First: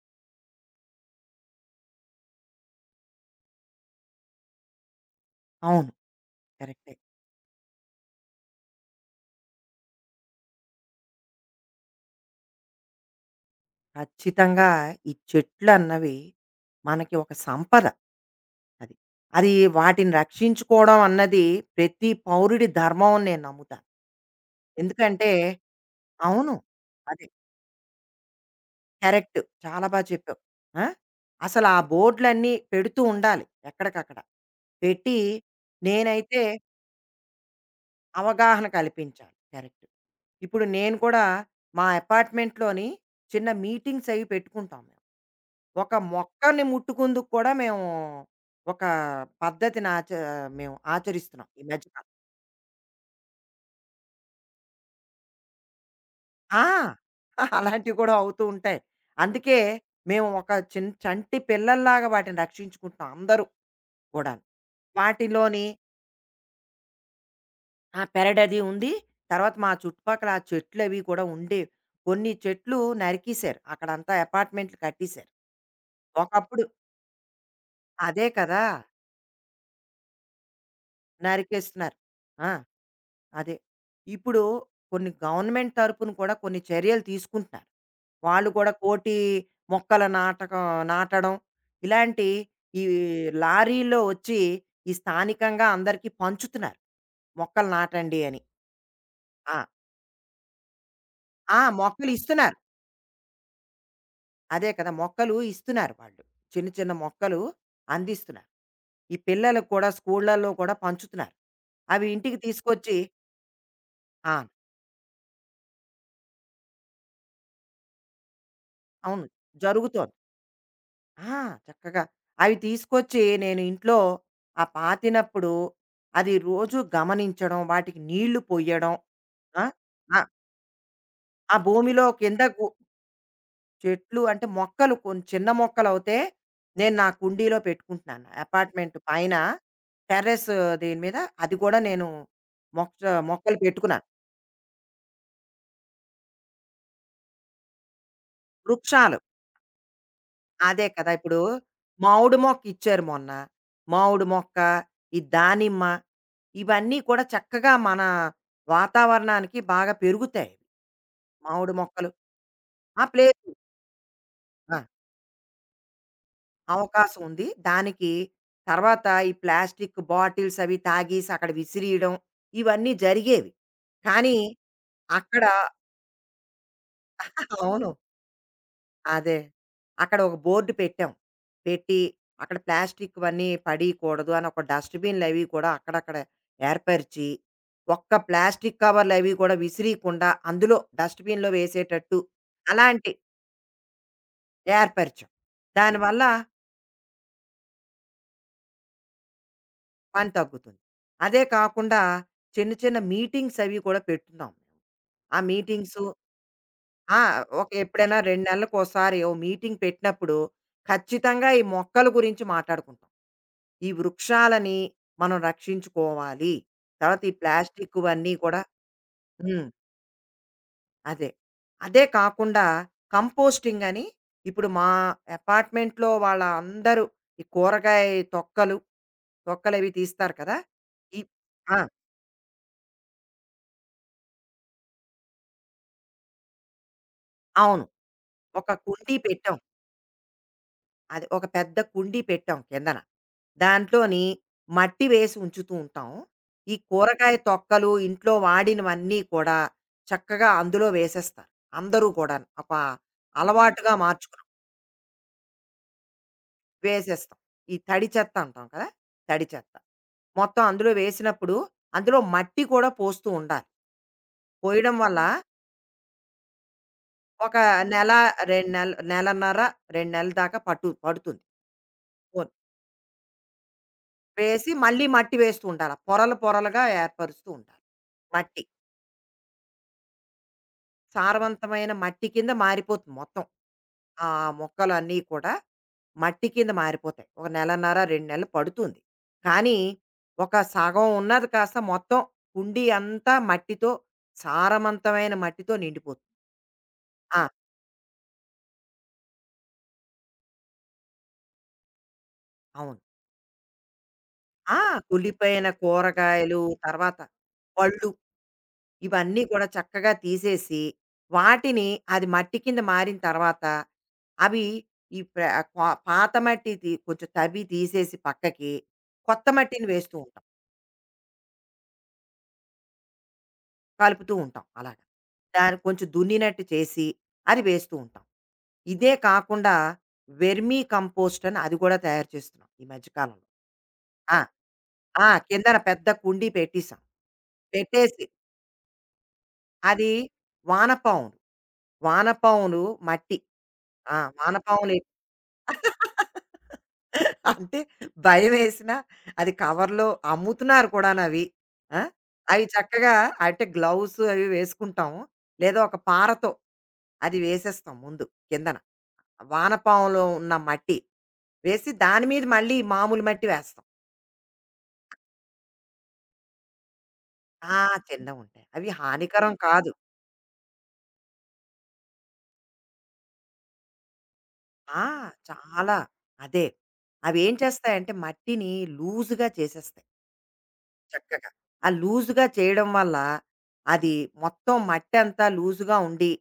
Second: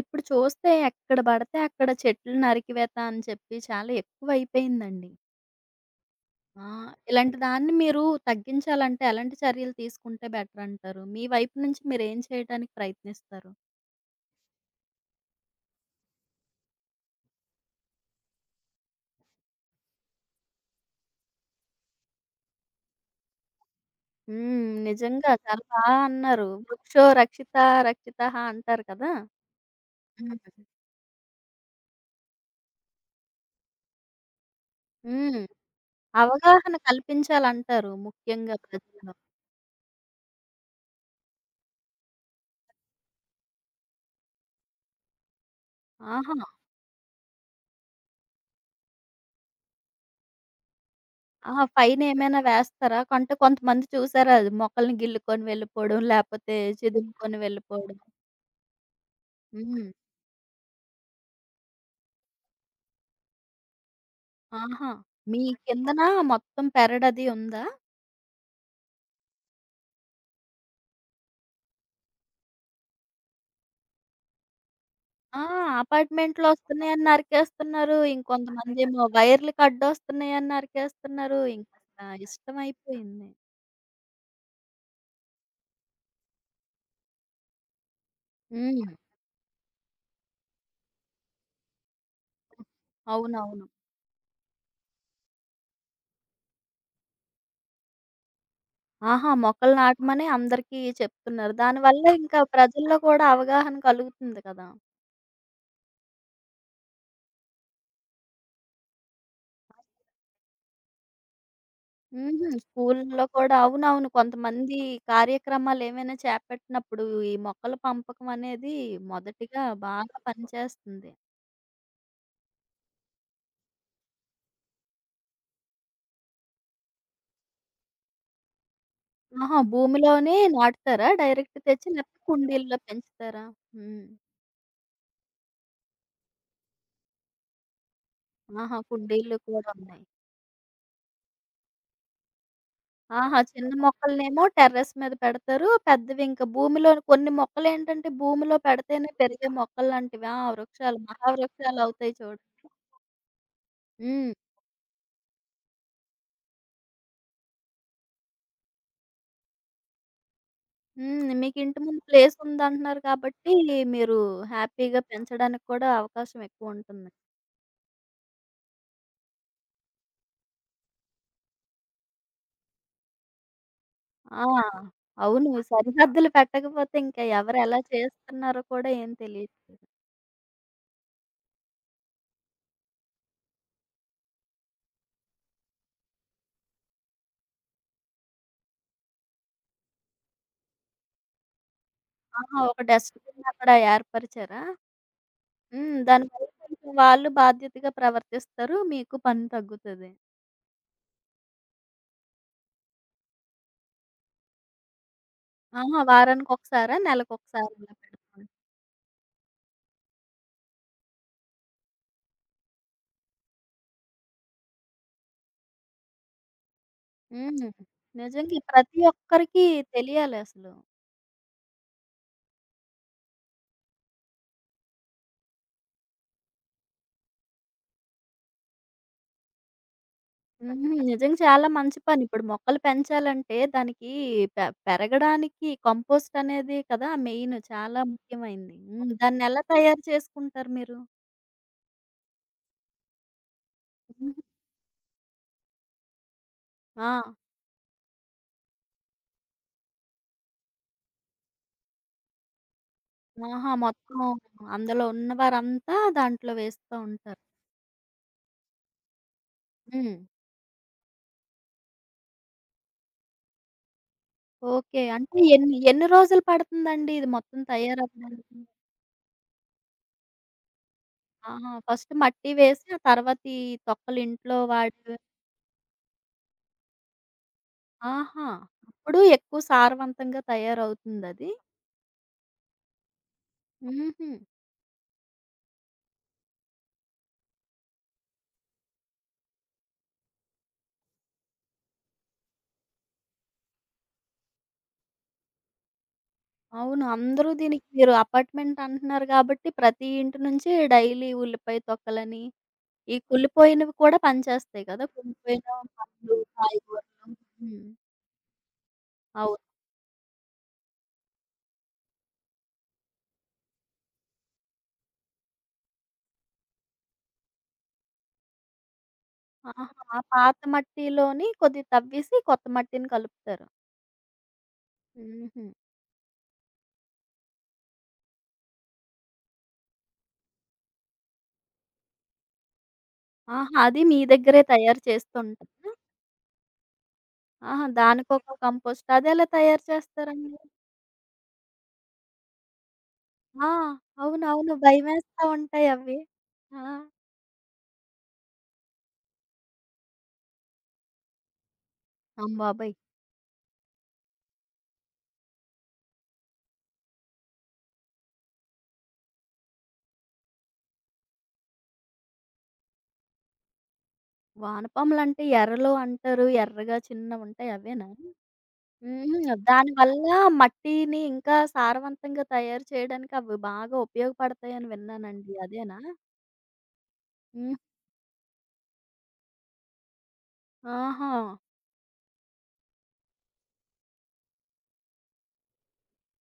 ఇప్పుడు చూస్తే ఎక్కడ పడితే అక్కడ చెట్లు నరికివేత అని చెప్పి చాలా ఎక్కువైపోయిందండి. అవును. ఆ! కరెక్టే. ఇలాంటి దాన్ని మీరు తగ్గించాలంటే ఎలాంటి చర్యలు తీసుకుంటే బెటర్ అంటారు? మీ వైపు నుంచి మీరేం చేయటానికి ప్రయత్నిస్తారు? ఖచ్చితంగా ఈ చెట్లన్నవి మనకి ఒక సంపద అది. అది వాటిని రక్షించుకోవడం అన్నది ప్రతి పౌరుడి ధర్మం అని నేను నమ్ముతాను. హ్మ్. ఎందుకంటే నిజంగా చాలా బా అన్నారు. అవును. వృక్షో అదే. రక్షిత రక్షితః అంటారు కదా! కరెక్ట్. చాలా బా చెప్పావు. హ్మ్. ఆ! అసలు ఆ బోర్డులన్నీ పెడుతూ ఉండాలి ఎక్కడికక్కడ. పెట్టి హ్మ్. నేనైతే అవగాహన కల్పించాలంటారు ముఖ్యంగా అవగాహన ప్రజల్లో. కల్పించాలి. కరెక్ట్. ఇప్పుడు నేను కూడా మా అపార్ట్‌మెంట్‌లోని చిన్న మీటింగ్స్ అవి పెట్టుకుంటాం. ఒక ఆహా! మొక్కని ముట్టుకుందుకు కూడా మేము ఒక పద్ధతిని మేము ఆచరిస్తున్నాం ఈ ఆహా! మధ్యకాలం. ఫైనేమైనా వేస్తారా? అంటే కొంతమంది చూసారా, అది మొక్కల్ని గిల్లుకొని వెళ్ళిపోవడం, లేపోతే ఆ! చిదుముకొని అలాంటివి వెళ్ళిపోవడం. కూడా అవుతూ ఉంటాయి. అందుకే హ్మ్. మేము ఒక చంటి పిల్లల్లాగా వాటిని రక్షించుకుంటున్నాం అందరూ కూడాను. ఆహా! మీ వాటిలోని కిందన మొత్తం పెరడది ఉందా? ఆ పెరడది ఉంది. తర్వాత మా చుట్టుపక్కల ఆ చెట్లవి కూడా ఉండేవి. కొన్ని చెట్లు నరికేశారు. అక్కడంతా అపార్ట్మెంట్లు కట్టేశారు. ఆ! అపార్ట్‌మెంట్‌లో ఒకప్పుడు వస్తున్నాయని నరికేస్తున్నారు. అదే కదా! ఇంకొంతమందేమో వైర్‌లకి అడ్డొస్తున్నాయని నరికేస్తున్నారు. నరికేస్తున్నారు. ఇంకసల ఆ! ఇష్టమైపోయింది. అదే. ఇప్పుడు కొన్ని గవర్నమెంట్ తరపున కూడా కొన్ని చర్యలు తీసుకుంటున్నారు. వాళ్ళు కూడా హ్మ్. కోటి మొక్కల నాటకం నాటడం, ఇలాంటి ఈ అవునవును. లారీలో వచ్చి ఈ స్థానికంగా అందరికీ పంచుతున్నారు. మొక్కలు నాటండి అని. ఆహా! ఆ! మొక్కలు నాటమని అందరికీ చెప్తున్నారు. ఆ! దానివల్ల మొక్కలు ఇంకా ఇస్తున్నారు. ప్రజల్లో కూడా అవగాహన కలుగుతుంది కదా! అదే కదా! మొక్కలు ఇస్తున్నారు వాళ్ళు. చిన్న చిన్న మొక్కలు అందిస్తున్నారు. ఈ పిల్లలకు కూడా స్కూళ్ళలో కూడా పంచుతున్నారు. అవి ఇంటికి హుహు. తీసుకొచ్చి స్కూల్‌లో కూడా అవునవును. ఆ! కొంతమంది కార్యక్రమాలేమైనా చేపట్టినప్పుడు ఈ మొక్కల పెంపకం అనేది అవును. మొదటిగా జరుగుతోంది. బాగా పనిచేస్తుంది. ఆ! చక్కగా అవి తీసుకొచ్చి నేను ఇంట్లో ఆ పాతినప్పుడు అది రోజు గమనించడం, వాటికి నీళ్లు పొయ్యడం. ఆహా! ఆ! ఆ! భూమిలోనే నాటుతారా? ఆ డైరెక్ట్ తెచ్చి భూమిలో లేకపోతే కింద కుండీల్లో పెంచుతారా? హ్మ్. చెట్లు అంటే మొక్కలు కొన్ని చిన్న మొక్కలవుతే నేను నా కుండీలో పెట్టుకుంటున్నాను. ఆహా! అపార్ట్మెంట్ పైన కుండీలు కూడా ఉన్నాయి. టెర్రస్ దీని మీద అది కూడా నేను మొక్క ఆహా! మొక్కలు చిన్న పెట్టుకున్నాను. మొక్కలనేమో టెర్రస్ మీద పెడతారు. పెద్దవి ఇంకా భూమిలోని కొన్ని మొక్కలేంటంటే భూమిలో పెడితేనే వృక్షాలు. పెరిగే మొక్కల్లాంటివి. ఆ! అదే వృక్షాలు కదా! ఇప్పుడు మహావృక్షాలు అవుతాయి మామిడి చూడు. మొక్క ఇచ్చారు మొన్న. మామిడి హ్మ్. మొక్క, ఈ దానిమ్మ ఇవన్నీ కూడా చక్కగా మన వాతావరణానికి బాగా పెరుగుతాయి. హ్మ్. మీకు మామిడి ఇంటి ముందు మొక్కలు. ప్లేస్ ఉందంటున్నారు ఆ! ప్లేసు. కాబట్టి మీరు ఆ! హ్యాపీగా పెంచడానికి కూడా అవకాశం ఎక్కువుంటుంది. అవకాశం ఉంది. దానికి తర్వాత ఈ ప్లాస్టిక్ బాటిల్స్ అవి తాగేసి అక్కడ విసిరీయడం ఇవన్నీ జరిగేవి. కానీ ఆ! అక్కడ అవును. సరిహద్దులు పెట్టకపోతే ఇంకా ఎవరు ఎలా అవును. చేస్తున్నారో కూడా ఏం అదే. తెలీదు. అక్కడ ఒక బోర్డ్ పెట్టాం. పెట్టి అక్కడ ప్లాస్టిక్‌వన్నీ పడీకూడదు అని ఒక డస్ట్‌బిన్‌లవి కూడా అక్కడక్కడ ఏర్పరిచి, ఒక్క ప్లాస్టిక్ కవర్‌లవి కూడా విసిరీకుండా అందులో డస్ట్‌బిన్‌లో వేసేటట్టు ఆహా! ఒక అలాంటి డస్ట్‌బిన్ అక్కడ ఏర్పరిచారా? ఏర్పరిచాం. హ్మ్. దానివల్ల దానివల్ల కొంచెం వాళ్ళు బాధ్యతగా ప్రవర్తిస్తారు. మీకు పని తగ్గుతది. పని తగ్గుతుంది. అదే కాకుండా చిన్న చిన్న మీటింగ్స్ అవి కూడా పెట్టున్నాం. ఆ ఆహా! మీటింగ్సు వారానికొకసారా? ఆ! ఒక నెలకొకసారా ఇలా ఎప్పుడైనా 2 పెడుతున్నా నెలలకోసారి ఓ మీటింగ్ పెట్టినప్పుడు ఖచ్చితంగా ఈ మొక్కల గురించి మాట్లాడుకుంటాం. ఈ వృక్షాలని మనం రక్షించుకోవాలి. తర్వాత ఈ హ్మ్. ప్లాస్టిక్కువన్నీ నిజంగా కూడా ప్రతి ఒక్కరికి హ్మ్. తెలియాలసలు. అదే. అదే కాకుండా కంపోస్టింగ్ అని ఇప్పుడు మా అపార్ట్మెంట్‌లో వాళ్ళ అందరూ ఈ కూరగాయ తొక్కలు, తీస్తారు కదా! హుహు. ఈ నిజంగా చాలా ఆ! మంచి పని. ఇప్పుడు మొక్కలు పెంచాలంటే దానికి పెరగడానికి కంపోస్ట్ అనేది కదా! మెయిన్ అవును. చాలా ఒక ముఖ్యమైంది. హ్మ్. కుండీ పెట్టాం. దాన్నెలా తయారు చేసుకుంటారు మీరు? అది ఒక పెద్ద కుండీ పెట్టాం కిందన. దాంట్లోని హుహు. మట్టి వేసి ఉంచుతూ ఉంటాం. ఈ ఆ! కూరగాయ తొక్కలు, ఇంట్లో వాడినవన్నీ కూడా చక్కగా అందులో వేసేస్తారు. అందరూ కూడాను. ఒక ఆహా! అలవాటుగా మొత్తం మార్చుకున్నాం. అందులో ఉన్నవారంతా దాంట్లో వేస్తా వేసేస్తాం. ఉంటారు. ఈ తడి చెత్త అంటాం కదా! తడి చెత్త. హ్మ్. మొత్తం అందులో వేసినప్పుడు అందులో మట్టి కూడా పోస్తూ ఉండాలి. పోయడం ఓకే. వల్ల అంటే ఎన్ని ఎన్ని రోజులు పడుతుందండి ఇది ఒక మొత్తం నెల, తయారవ్వడానికి? 2 నెలన్నర, 2 నెలల దాకా పట్టు పడుతుంది. ఆహా! ఫస్ట్ మట్టి పోన్ వేసి ఆ తర్వాత ఈ తొక్కలు ఇంట్లో వేసి మళ్ళీ వాడేవి మట్టి వేస్తూ ఉండాల. పొరలు పొరలుగా ఏర్పరుస్తూ ఉండాలి. ఆహా! మట్టి. అప్పుడు ఎక్కువ సారవంతంగా తయారవుతుందది. సారవంతమైన మట్టి కింద మారిపోతుంది మొత్తం. ఆ హుహు. మొక్కలన్నీ కూడా మట్టి కింద మారిపోతాయి. ఒక నెలన్నర, 2 నెలలు పడుతుంది. కానీ, ఒక సగం ఉన్నది కాస్త మొత్తం కుండీ అంతా మట్టితో సారవంతమైన మట్టితో నిండిపోతుంది. అవును. ఆ! అందరూ దీనికి మీరు అపార్ట్‌మెంట్ అంటున్నారు కాబట్టి ప్రతి ఇంటి నుంచి డైలీ ఉల్లిపాయ తొక్కలని, అవును. ఈ కుళ్ళిపోయినవి కూడా ఆ! పనిచేస్తాయి కదా! కుళ్ళిపోయిన కుళ్ళిపోయిన పండ్లు, కూరగాయలు, కాయగూరలు. తర్వాత హ్మ్. పళ్ళు ఇవన్నీ అవును. కూడా చక్కగా తీసేసి, వాటిని అది మట్టి కింద మారిన తర్వాత, అవి ఈ ప్ర పా పాత మట్టి కొంచెం తవ్వి తీసేసి పక్కకి, కొత్త ఆహా! మట్టిని వేస్తూ ఆ ఉంటాం. పాత మట్టిలోని కొద్దిగా తవ్వేసి కొత్త మట్టిని కలుపుతారు. కలుపుతూ ఉంటాం అలాగా. హుహు. దానికి కొంచెం దున్నినట్టు చేసి, అది వేస్తూ ఉంటాం. ఇదే కాకుండా వెర్మీ కంపోస్ట్ అని అది కూడా తయారు చేస్తున్నాం ఈ మధ్య కాలంలో. ఆహా! అది మీ ఆ! దగ్గరే తయారు ఆ! కిందన చేస్తుంటారా? పెద్ద కుండీ పెట్టేసాం. ఆహా! పెట్టేసి దానికొక కంపోస్ట్ అదెలా తయారు అది చేస్తారండి? వానపాములు, వానపాములు మట్టి ఆ! ఆ! అవునవును. భయమేస్తా ఉంటాయి అవి. ఆ! అంటే భయమేసినా అది కవర్‌లో అమ్ముతున్నారు కూడానవి. ఆ! అవి అమ్మబాబోయ్! చక్కగా అంటే గ్లౌస్ అవి వేసుకుంటాం. లేదా ఒక పారతో అది వేసేస్తాం ముందు కిందన. వానపాములో ఉన్న మట్టి వేసి దాని మీద మళ్ళీ మామూలు మట్టి వేస్తాం. వానపాములంటే ఎరలు అంటారు. ఎర్రగా చిన్నవుంటాయి ఆ! అవేనా? చిన్నవుంటాయి. అవి హుహు. హానికరం కాదు. దానివల్ల మట్టిని ఇంకా సారవంతంగా తయారు చేయడానికి అవి బాగా ఉపయోగపడతాయని ఆ! విన్నానండి. చాలా. అదేనా? అదే. అవేం హ్మ్. చేస్తాయంటే మట్టిని లూజుగా చేసేస్తాయి. ఆహా! చక్కగా. ఆ లూజుగా చేయడం వల్ల అది మొత్తం మట్టంతా లూజుగా ఉండి,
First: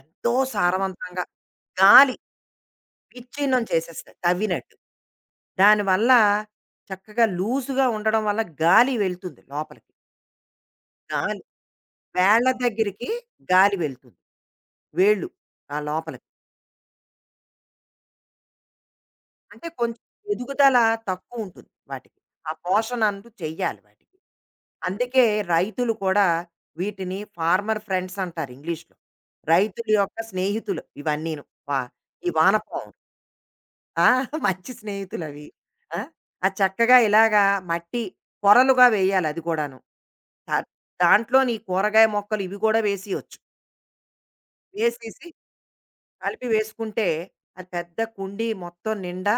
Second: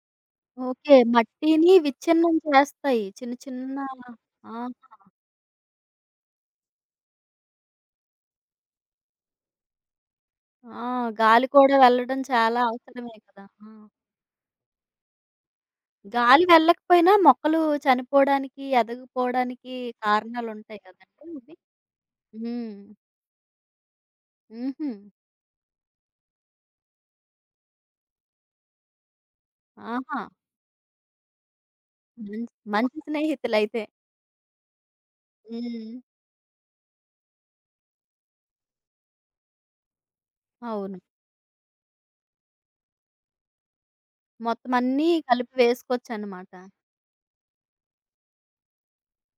ఎంతో హ్మ్. ఓకే. సారవంతంగా మట్టిని గాలి విచ్ఛిన్నం చేస్తాయి. చిన్న విచ్ఛిన్నం చిన్న చేసేస్తాయి ఆహా! తవ్వినట్టు. దానివల్ల చక్కగా లూజుగా ఉండడం వల్ల గాలి వెళ్తుంది లోపలికి. ఆ! గాలి గాలి కూడా వెళ్ళడం వేళ్ళ చాలా దగ్గరికి అవసరమే కదా! ఆ! గాలి వెళ్తుంది. వేళ్ళు ఆ లోపలికి. గాలి వెళ్ళకపోయినా మొక్కలు చనిపోవడానికి, అంటే ఎదగపోవడానికి కొంచెం ఎదుగుదల కారణాలుంటాయి కదండీ ఇవి. తక్కువుంటుంది వాటికి. ఆ హ్మ్. పోషణ అంటూ చెయ్యాలి వాటికి. హుహు. అందుకే రైతులు కూడా వీటిని ఫార్మర్ ఫ్రెండ్స్ అంటారు ఇంగ్లీష్‌లో. రైతుల యొక్క ఆహా! స్నేహితులు ఇవన్నీను. వా ఈ మం వానపాములు. మంచి స్నేహితులైతే. ఆ! మంచి స్నేహితులవి. హ్మ్. ఆ! ఆ చక్కగా ఇలాగా మట్టి పొరలుగా వేయాలి అది కూడాను. దా అవును. దాంట్లోని ఈ కూరగాయ మొక్కలు ఇవి కూడా వేసియొచ్చు. మొత్తం అన్నీ వేసేసి కలిపి కలిపి వేసుకోవచ్చనమాట. వేసుకుంటే అది పెద్ద కుండీ మొత్తం నిండా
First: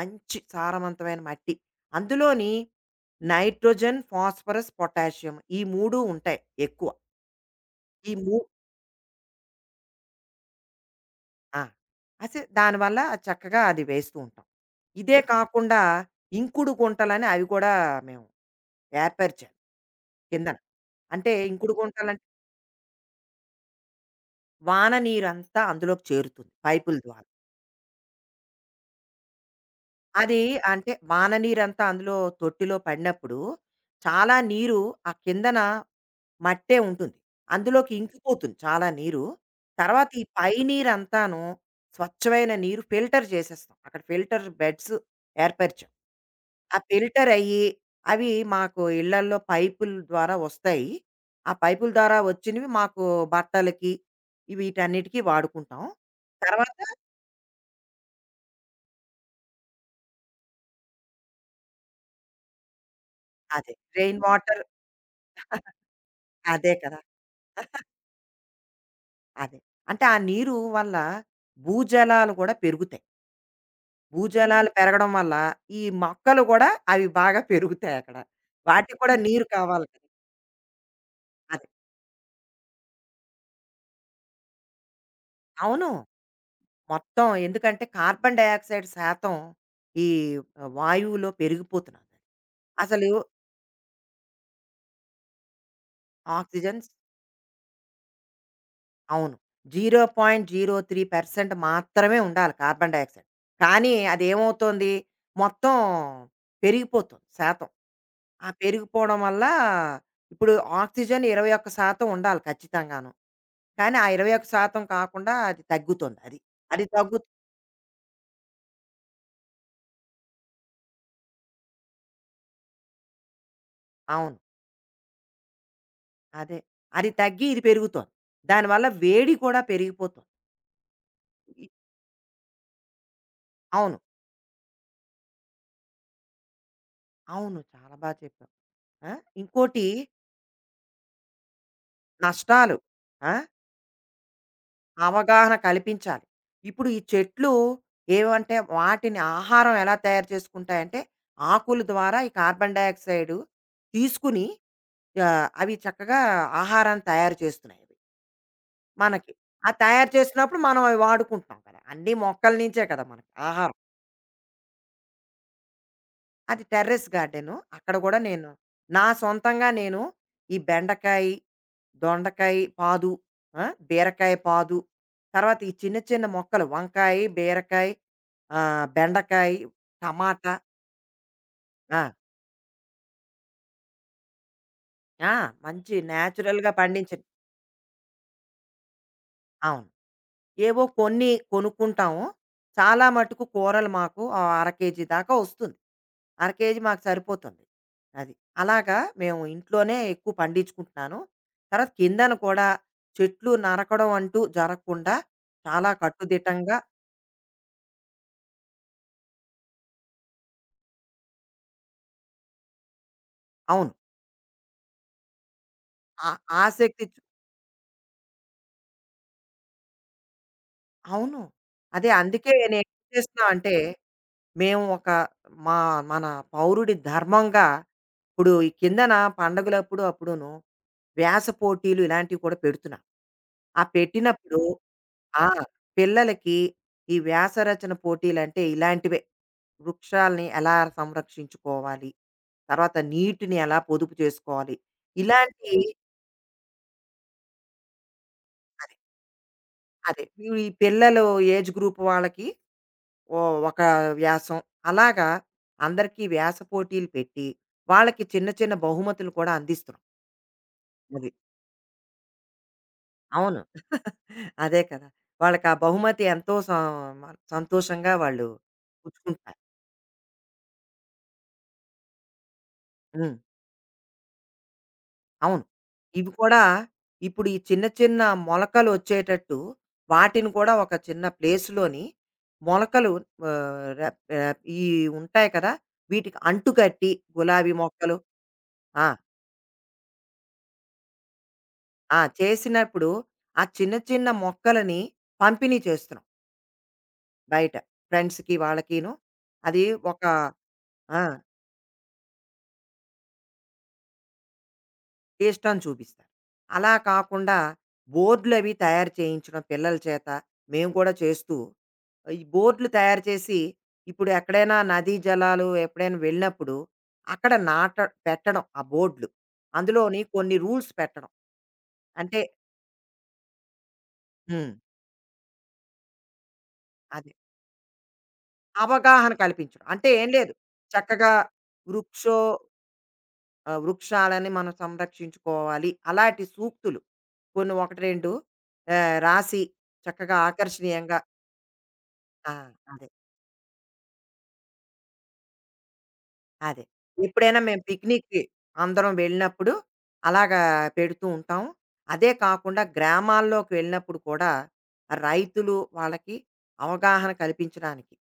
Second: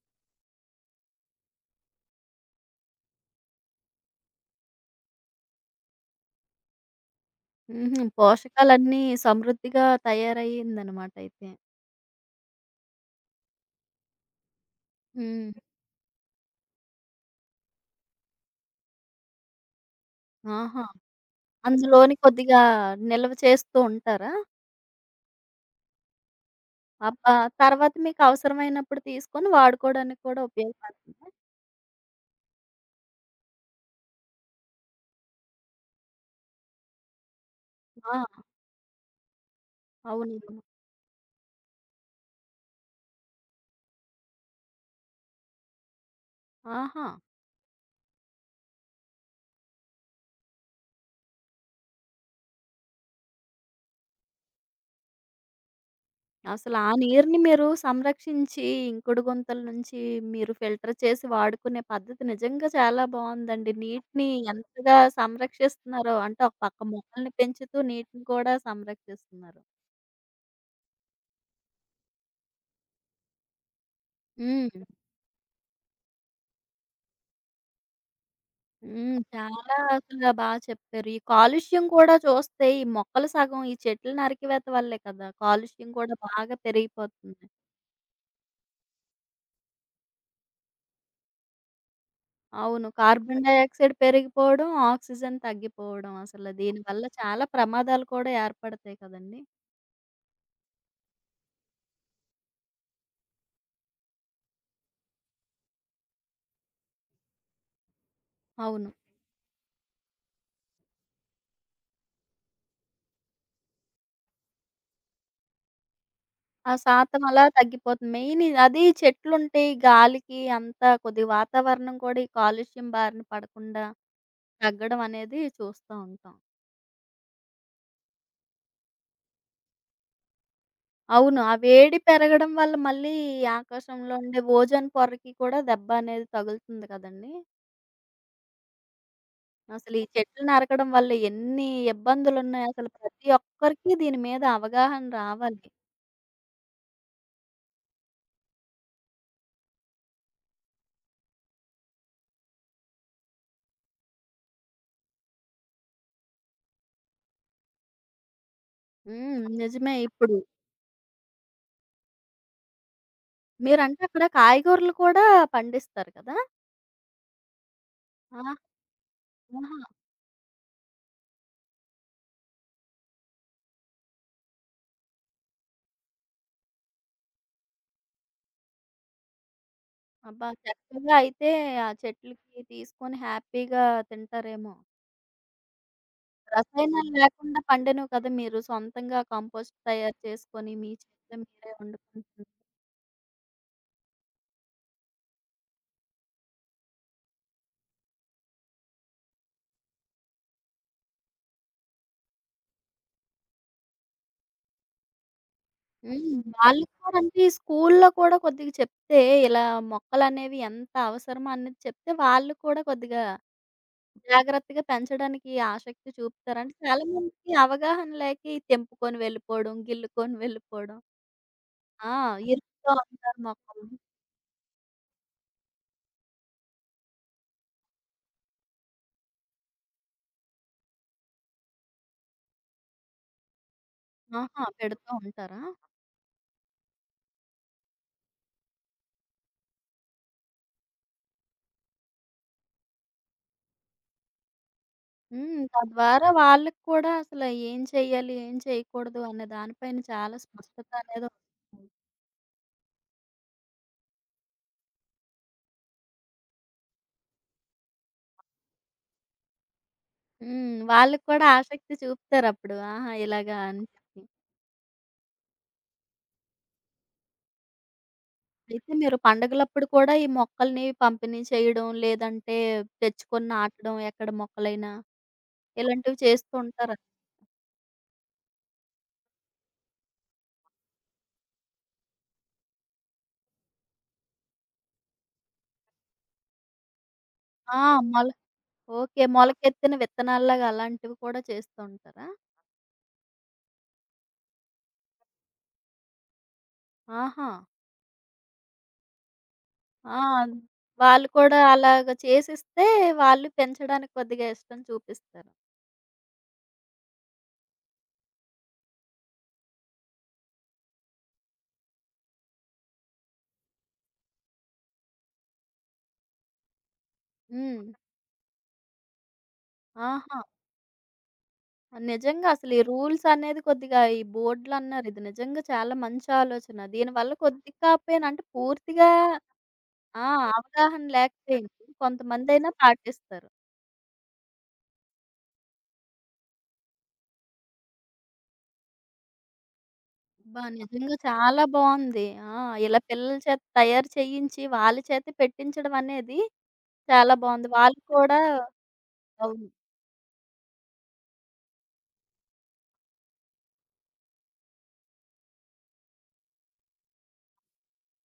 మంచి సారవంతమైన మట్టి. అందులోని నైట్రోజన్, ఫాస్ఫరస్, పొటాషియం ఈ 3 ఉంటాయి ఎక్కువ. హుహు. ఈ మూ పోషకాలన్నీ సమృద్ధిగా తయారయిందనమాట అయితే. ఆ! అసే దానివల్ల చక్కగా అది వేస్తూ ఉంటాం. ఇదే హ్మ్. కాకుండా ఇంకుడు గుంటలని అవి కూడా మేము ఏర్పరిచాం కిందన. ఆహా! అంటే ఇంకుడు అందులోని గుంటలంటే కొద్దిగా నిల్వ చేస్తూ ఉంటారా? వాన నీరంతా అందులోకి చేరుతుంది పైపుల ద్వారా. అబ్బా! తర్వాత మీకవసరమైనప్పుడు తీసుకొని వాడుకోవడానికి అది కూడా అంటే ఉపయోగపడుతుందా? వాన నీరంతా అందులో తొట్టిలో పడినప్పుడు చాలా నీరు ఆ కిందన మట్టే ఉంటుంది. అందులోకి ఆ! ఇంకిపోతుంది చాలా నీరు. తర్వాత ఈ పై అవునవును. నీరంతాను స్వచ్ఛమైన నీరు ఫిల్టర్ చేసేస్తాం. అక్కడ ఫిల్టర్ బెడ్స్ ఏర్పరిచాం. ఆ ఆహా! ఫిల్టర్ అయ్యి, అవి మాకు ఇళ్ళల్లో పైపుల ద్వారా వస్తాయి. ఆ పైపుల ద్వారా వచ్చినవి మాకు బట్టలకి, వీటన్నిటికి వాడుకుంటాం. అసలు తర్వాత ఆ నీరుని మీరు సంరక్షించి ఇంకుడు గుంతల నుంచి మీరు ఫిల్టర్ చేసి వాడుకునే పద్ధతి నిజంగా చాలా అదే బావుందండి. రెయిన్ నీటిని వాటర్ ఎంతగా సంరక్షిస్తున్నారో, అంటే ఒక అదే పక్క కదా! మొక్కల్ని పెంచుతూ నీటిని కూడా అదే. సంరక్షిస్తున్నారు. అంటే ఆ నీరు వల్ల భూజలాలు కూడా పెరుగుతాయి. భూజలాలు హ్మ్. పెరగడం వల్ల ఈ మొక్కలు కూడా అవి బాగా పెరుగుతాయక్కడ. వాటికి కూడా హ్మ్. నీరు చాలా కావాలి కదా! అసల బా చెప్పారు. ఈ అదే. కాలుష్యం కూడా చూస్తే ఈ మొక్కలు సగం ఈ చెట్ల నరికివేత వల్లే కదా! అవును. కాలుష్యం కూడా బాగా మొత్తం పెరిగిపోతుంది. ఎందుకంటే కార్బన్ డయాక్సైడ్ శాతం ఈ వాయువులో పెరిగిపోతున్నది. అవును. అసలు కార్బన్ డయాక్సైడ్ పెరిగిపోవడం, ఆక్సిజన్ తగ్గిపోవడం అసలు ఆక్సిజన్స్ దీనివల్ల చాలా ప్రమాదాలు కూడా ఏర్పడతాయి అవును. కదండీ! 0.03% మాత్రమే ఉండాలి కార్బన్ డయాక్సైడ్. కానీ అదేమవుతోంది మొత్తం పెరిగిపోతుంది శాతం. ఆ అవును. పెరిగిపోవడం వల్ల ఇప్పుడు ఆక్సిజన్ 21% ఉండాలి ఖచ్చితంగాను. కానీ ఆ 21% కాకుండా అది తగ్గుతుంది అది. ఆ అది తగ్గు శాతం అలా తగ్గిపోతుంది. మెయిన్ ఇది అది చెట్లుంటే ఈ గాలికి అంతా కొద్దిగా వాతావరణం కూడా ఈ కాలుష్యం బారిన పడకుండా అవును. తగ్గడం అనేది చూస్తా ఉంటాం. అదే. అది తగ్గి ఇది పెరుగుతోంది. దానివల్ల వేడి కూడా పెరిగిపోతుంది. అవును. ఆ ఇ వేడి పెరగడం వల్ల మళ్ళీ ఈ అవును. ఆకాశంలో ఉండే ఓజోన్ పొరకి కూడా దెబ్బ అనేది తగులుతుంది కదండీ! అవును. చాలా బా చెప్పావు. ఆ! ఇంకోటి అసలు ఈ చెట్లు నరకడం వల్ల ఎన్ని ఇబ్బందులున్నాయి, నష్టాలు. అసలు ప్రతి ఆ! ఒక్కరికి దీని మీద అవగాహన అవగాహన రావాలి. కల్పించాలి. ఇప్పుడు ఈ చెట్లు ఏవంటే వాటిని ఆహారం ఎలా తయారు చేసుకుంటాయంటే, ఆకుల ద్వారా ఈ కార్బన్ డయాక్సైడ్ తీసుకుని ఆహ్, అవి చక్కగా ఆహారాన్ని తయారు చేస్తున్నాయి అవి మనకి. హ్మ్. ఆ నిజమే తయారు ఇప్పుడు. చేసినప్పుడు మనం అవి వాడుకుంటున్నాం కదా! అన్నీ మొక్కల నుంచే కదా! మనకి ఆహారం. మీరంటే అక్కడ కాయగూరలు కూడా పండిస్తారు కదా! అది టెర్రస్ గార్డెను. అక్కడ గూడా నేను ఆహా! నా సొంతంగా ఆహా! నేను ఈ బెండకాయి, దొండకాయ పాదు, ఆ! బీరకాయ పాదు, తర్వాత ఈ చిన్న చిన్న మొక్కలు వంకాయి, బీరకాయ, ఆహ్, బెండకాయ, అబ్బా! టమాటా. చక్కగా అయితే ఆ ఆ! చెట్లుకి తీసుకొని హ్యాపీగా తింటారేమో! ఆ! మంచి నేచురల్‌గా రసాయనాలు పండించిన లేకుండా పండినవి కదా! మీరు సొంతంగా కంపోస్ట్ అవును. తయారు చేసుకొని ఏవో మీ కొన్ని చేతిలో మీరే కొనుక్కుంటాము. వండుకుంటున్నారు. చాలా మటుకు కూరలు మాకు ఆహ్, అర కేజీ దాకా వస్తుంది. అర కేజీ మాకు సరిపోతుంది. అది. అలాగా మేము ఇంట్లోనే ఎక్కువ పండించుకుంటున్నాను. తర్వాత కిందన కూడా చెట్లు నరకడం అంటూ జరగకుండా చాలా హ్మ్. కట్టుదిట్టంగా వాళ్ళకి కూడా అంటే స్కూల్లో కూడా కొద్దిగా చెప్తే ఇలా మొక్కలనేవి ఎంత అవసరమో అనేది చెప్తే వాళ్ళు కూడా కొద్దిగా అవును. జాగ్రత్తగా పెంచడానికి ఆసక్తి ఆ చూపుతారు. అంటే ఆసక్తి చు చాలామందికి అవగాహన లేక ఈ తెంపుకొని వెళ్ళిపోవడం, గిల్లుకొని వెళ్ళిపోవడం. అవును. అదే ఆ! అందుకే నేనేం ఇరుకుతూ ఉంటారు చేస్తున్నా అంటే మొక్కల్ని. మేము ఒక మా మన పౌరుడి ధర్మంగా ఇప్పుడు ఈ కిందన పండగలప్పుడు అప్పుడును వ్యాస పోటీలు ఇలాంటివి కూడా పెడుతున్నా. ఆ పెట్టినప్పుడు ఆహా! పెడుతూ ఆ! ఉంటారా? పిల్లలకి ఈ వ్యాస రచన పోటీలంటే ఇలాంటివే. వృక్షాల్ని ఎలా సంరక్షించుకోవాలి? తర్వాత నీటిని ఎలా పొదుపు చేసుకోవాలి? హ్మ్. ఇలాంటి తద్వారా వాళ్ళకి కూడా అసలు ఏం చేయాలి, ఏం అదే. చేయకూడదు అనే దానిపైన అదే. చాలా ఈ స్పష్టత పిల్లలు అనేది ఏజ్ వస్తుంది. గ్రూప్ వాళ్ళకి ఓ ఒక వ్యాసం అలాగా అందరికీ వ్యాస పోటీలు పెట్టి వాళ్ళకి చిన్న చిన్న బహుమతులు కూడా అందిస్తున్నాం హ్మ్. వాళ్ళకి అది కూడా ఆసక్తి చూపుతారప్పుడు. ఆహా! ఇలాగా అవును అని చెప్పి. అదే కదా వాళ్ళకి ఆ బహుమతి ఎంతో సంతోషంగా వాళ్ళు అయితే మీరు పుచ్చుకుంటారు పండగలప్పుడు కూడా ఈ మొక్కల్ని పంపిణీ చేయడం, లేదంటే ఉమ్, తెచ్చుకొని నాటడం ఎక్కడ మొక్కలైనా, అవును ఇలాంటివి ఇవి చేస్తూ కూడా ఉంటారా? ఇప్పుడు ఈ చిన్న చిన్న మొలకలు వచ్చేటట్టు వాటిని కూడా ఒక చిన్న ప్లేస్లోని మొలకలు ఆ, రెప్- రెప్- ఈ ఉంటాయి కదా వీటికి అంటుకట్టి గులాబీ ఆ! మొక్కలు మొల ఓకే. మొలకెత్తిన విత్తనాల్లాగా అలాంటివి కూడా చేస్తూ ఆ! ఉంటారా? చేసినప్పుడు ఆ చిన్న చిన్న మొక్కలని పంపిణీ చేస్తున్నాం ఆహా! బయట. ఫ్రెండ్స్‌కి వాళ్ళకిను. అది ఆ! ఒక ఆ! వాళ్ళు కూడా అలాగ చేసిస్తే వాళ్ళు పెంచడానికి కొద్దిగా ఇష్టం చూపిస్తారు. ఇష్టం చూపిస్తారు. అలా కాకుండా బోర్డులవి తయారు చేయించడం పిల్లల చేత మేము కూడా చేస్తూ, ఈ బోర్డులు తయారు చేసి ఇప్పుడు ఎక్కడైనా నదీ జలాలు ఎప్పుడైనా వెళ్ళినప్పుడు అక్కడ హ్మ్. నాట పెట్టడం ఆ బోర్డులు. అందులోని ఆహా! కొన్ని రూల్స్ పెట్టడం. అంటే నిజంగా అసలు ఈ రూల్స్ అనేది కొద్దిగా ఈ హ్మ్. బోర్డులన్నారు ఇది నిజంగా చాలా మంచి ఆలోచన. అది. దీనివల్ల కొద్దిగా కాకపోయినా అంటే పూర్తిగా అవగాహన కల్పించడం. అంటే ఆ! ఏం లేదు. అవగాహన చక్కగా లేకపోయింది. వృక్షో కొంతమందైనా పాటిస్తారు. ఆ, వృక్షాలని మనం సంరక్షించుకోవాలి అలాంటి సూక్తులు కొన్ని ఒకటి రెండు ఆ, రాసి చక్కగా అబ్బా! నిజంగా ఆకర్షణీయంగా చాలా బావుంది. ఆ, ఆ! ఇలా అదే పిల్లల చేత తయారు చేయించి, వాళ్ళ చేతే పెట్టించడం అనేది అదే చాలా ఎప్పుడైనా బావుంది. మేము వాళ్ళు కూడా పిక్నిక్కి అందరం అవును. వెళ్ళినప్పుడు అలాగా పెడుతూ ఉంటాం అదే కాకుండా గ్రామాల్లోకి వెళ్ళినప్పుడు కూడా ఆ రైతులు వాళ్ళకి అవగాహన కల్పించడానికి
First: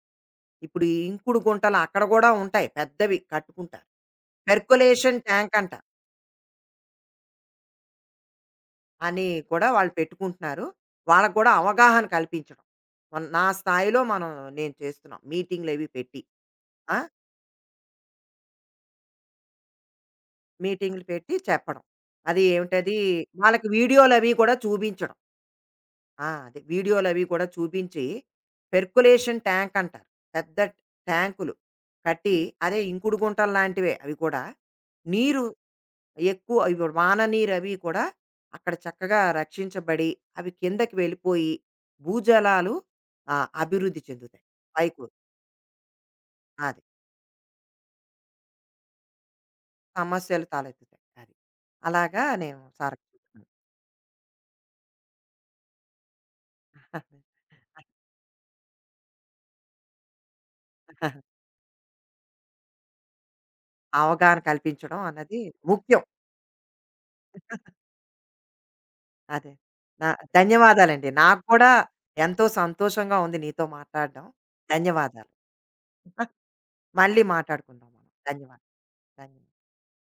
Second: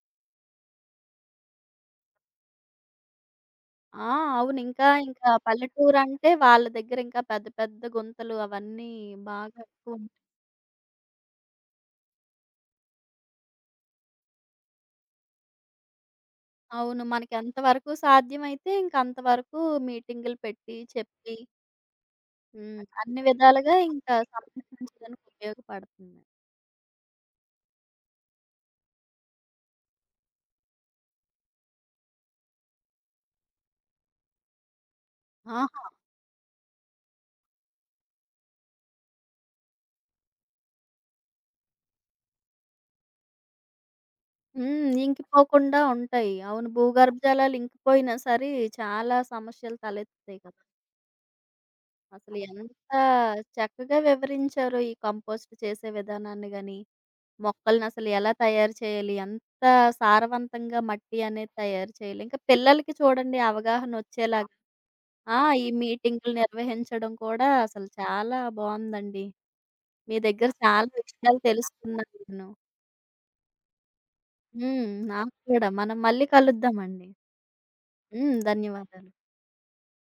ఇప్పుడు ఈ ఇంకుడు గుంటలు అక్కడ కూడా ఉంటాయి పెద్దవి కట్టుకుంటారు ఆ! అవును. ఇంకా పెర్కులేషన్ ఇంకా ట్యాంక్ అంటారు పల్లెటూరంటే వాళ్ళ దగ్గర ఇంకా పెద్ద పెద్ద గుంతలు అవన్నీ అని బాగా కూడా వాళ్ళు ఎక్కువుంటాయి. పెట్టుకుంటున్నారు. వాళ్ళకి కూడా అవగాహన కల్పించడం. నా స్థాయిలో నేను చేస్తున్నాం. మీటింగులవి పెట్టి. ఆ! అవును. మనకి ఎంతవరకు సాధ్యమైతే ఇంక అంతవరకు మీటింగులు పెట్టి, మీటింగులు పెట్టి చెప్పి చెప్పడం. అది హ్మ్. ఏమిటది అన్ని వాళ్ళకి విధాలుగా ఇంకా వీడియోలవి కూడా చూపించడం. సంరక్షించడానికి ఉపయోగపడుతుంది. ఆ! అదే వీడియోలవి కూడా చూపించి పెర్కులేషన్ ట్యాంక్ అంటారు. పెద్ద ట్యాంకులు కట్టి అదే ఇంకుడు గుంటల్లాంటివే అవి కూడా. నీరు ఆహా! ఎక్కువ ఇప్పుడు వాననీరు అవి కూడా అక్కడ చక్కగా రక్షించబడి అవి కిందకి వెళ్ళిపోయి భూజలాలు ఆ, అభివృద్ధి చెందుతాయి హ్మ్. పైకు ఇంకిపోకుండా ఉంటాయి. అవును. అది భూగర్భ జలాలు ఇంకిపోయినా సరే చాలా సమస్యలు తలెత్తుతాయి సమస్యలు కదా! తలెత్తుతాయి అది అలాగా అసలు నేను ఎంత సారక్షిస్తున్నాను చక్కగా వివరించారో ఈ కంపోస్ట్ చేసే విధానాన్ని గాని, మొక్కల్ని అసలు ఎలా తయారు చేయాలి, ఎంత సారవంతంగా మట్టి అనేది తయారు చేయాలి. ఇంకా పిల్లలకి చూడండి అవగాహన అవగాహనొచ్చేలాగా కల్పించడం ఆ! అన్నది ఈ ముఖ్యం మీటింగులు నిర్వహించడం కూడా అసలు చాలా బావుందండి. అదే నా మీ దగ్గర చాలా ధన్యవాదాలండి విషయాలు నాకు కూడా తెలుసుకున్నాను ఎంతో నేను. సంతోషంగా ఉంది నీతో మాట్లాడడం హ్మ్. ధన్యవాదాలు నాకు కూడా. మనం మళ్ళీ కలుద్దామండి. మళ్ళీ మాట్లాడుకుందాం మనం హ్మ్. ధన్యవాదాలు ధన్యవాదాలు. ధన్యవాదాలు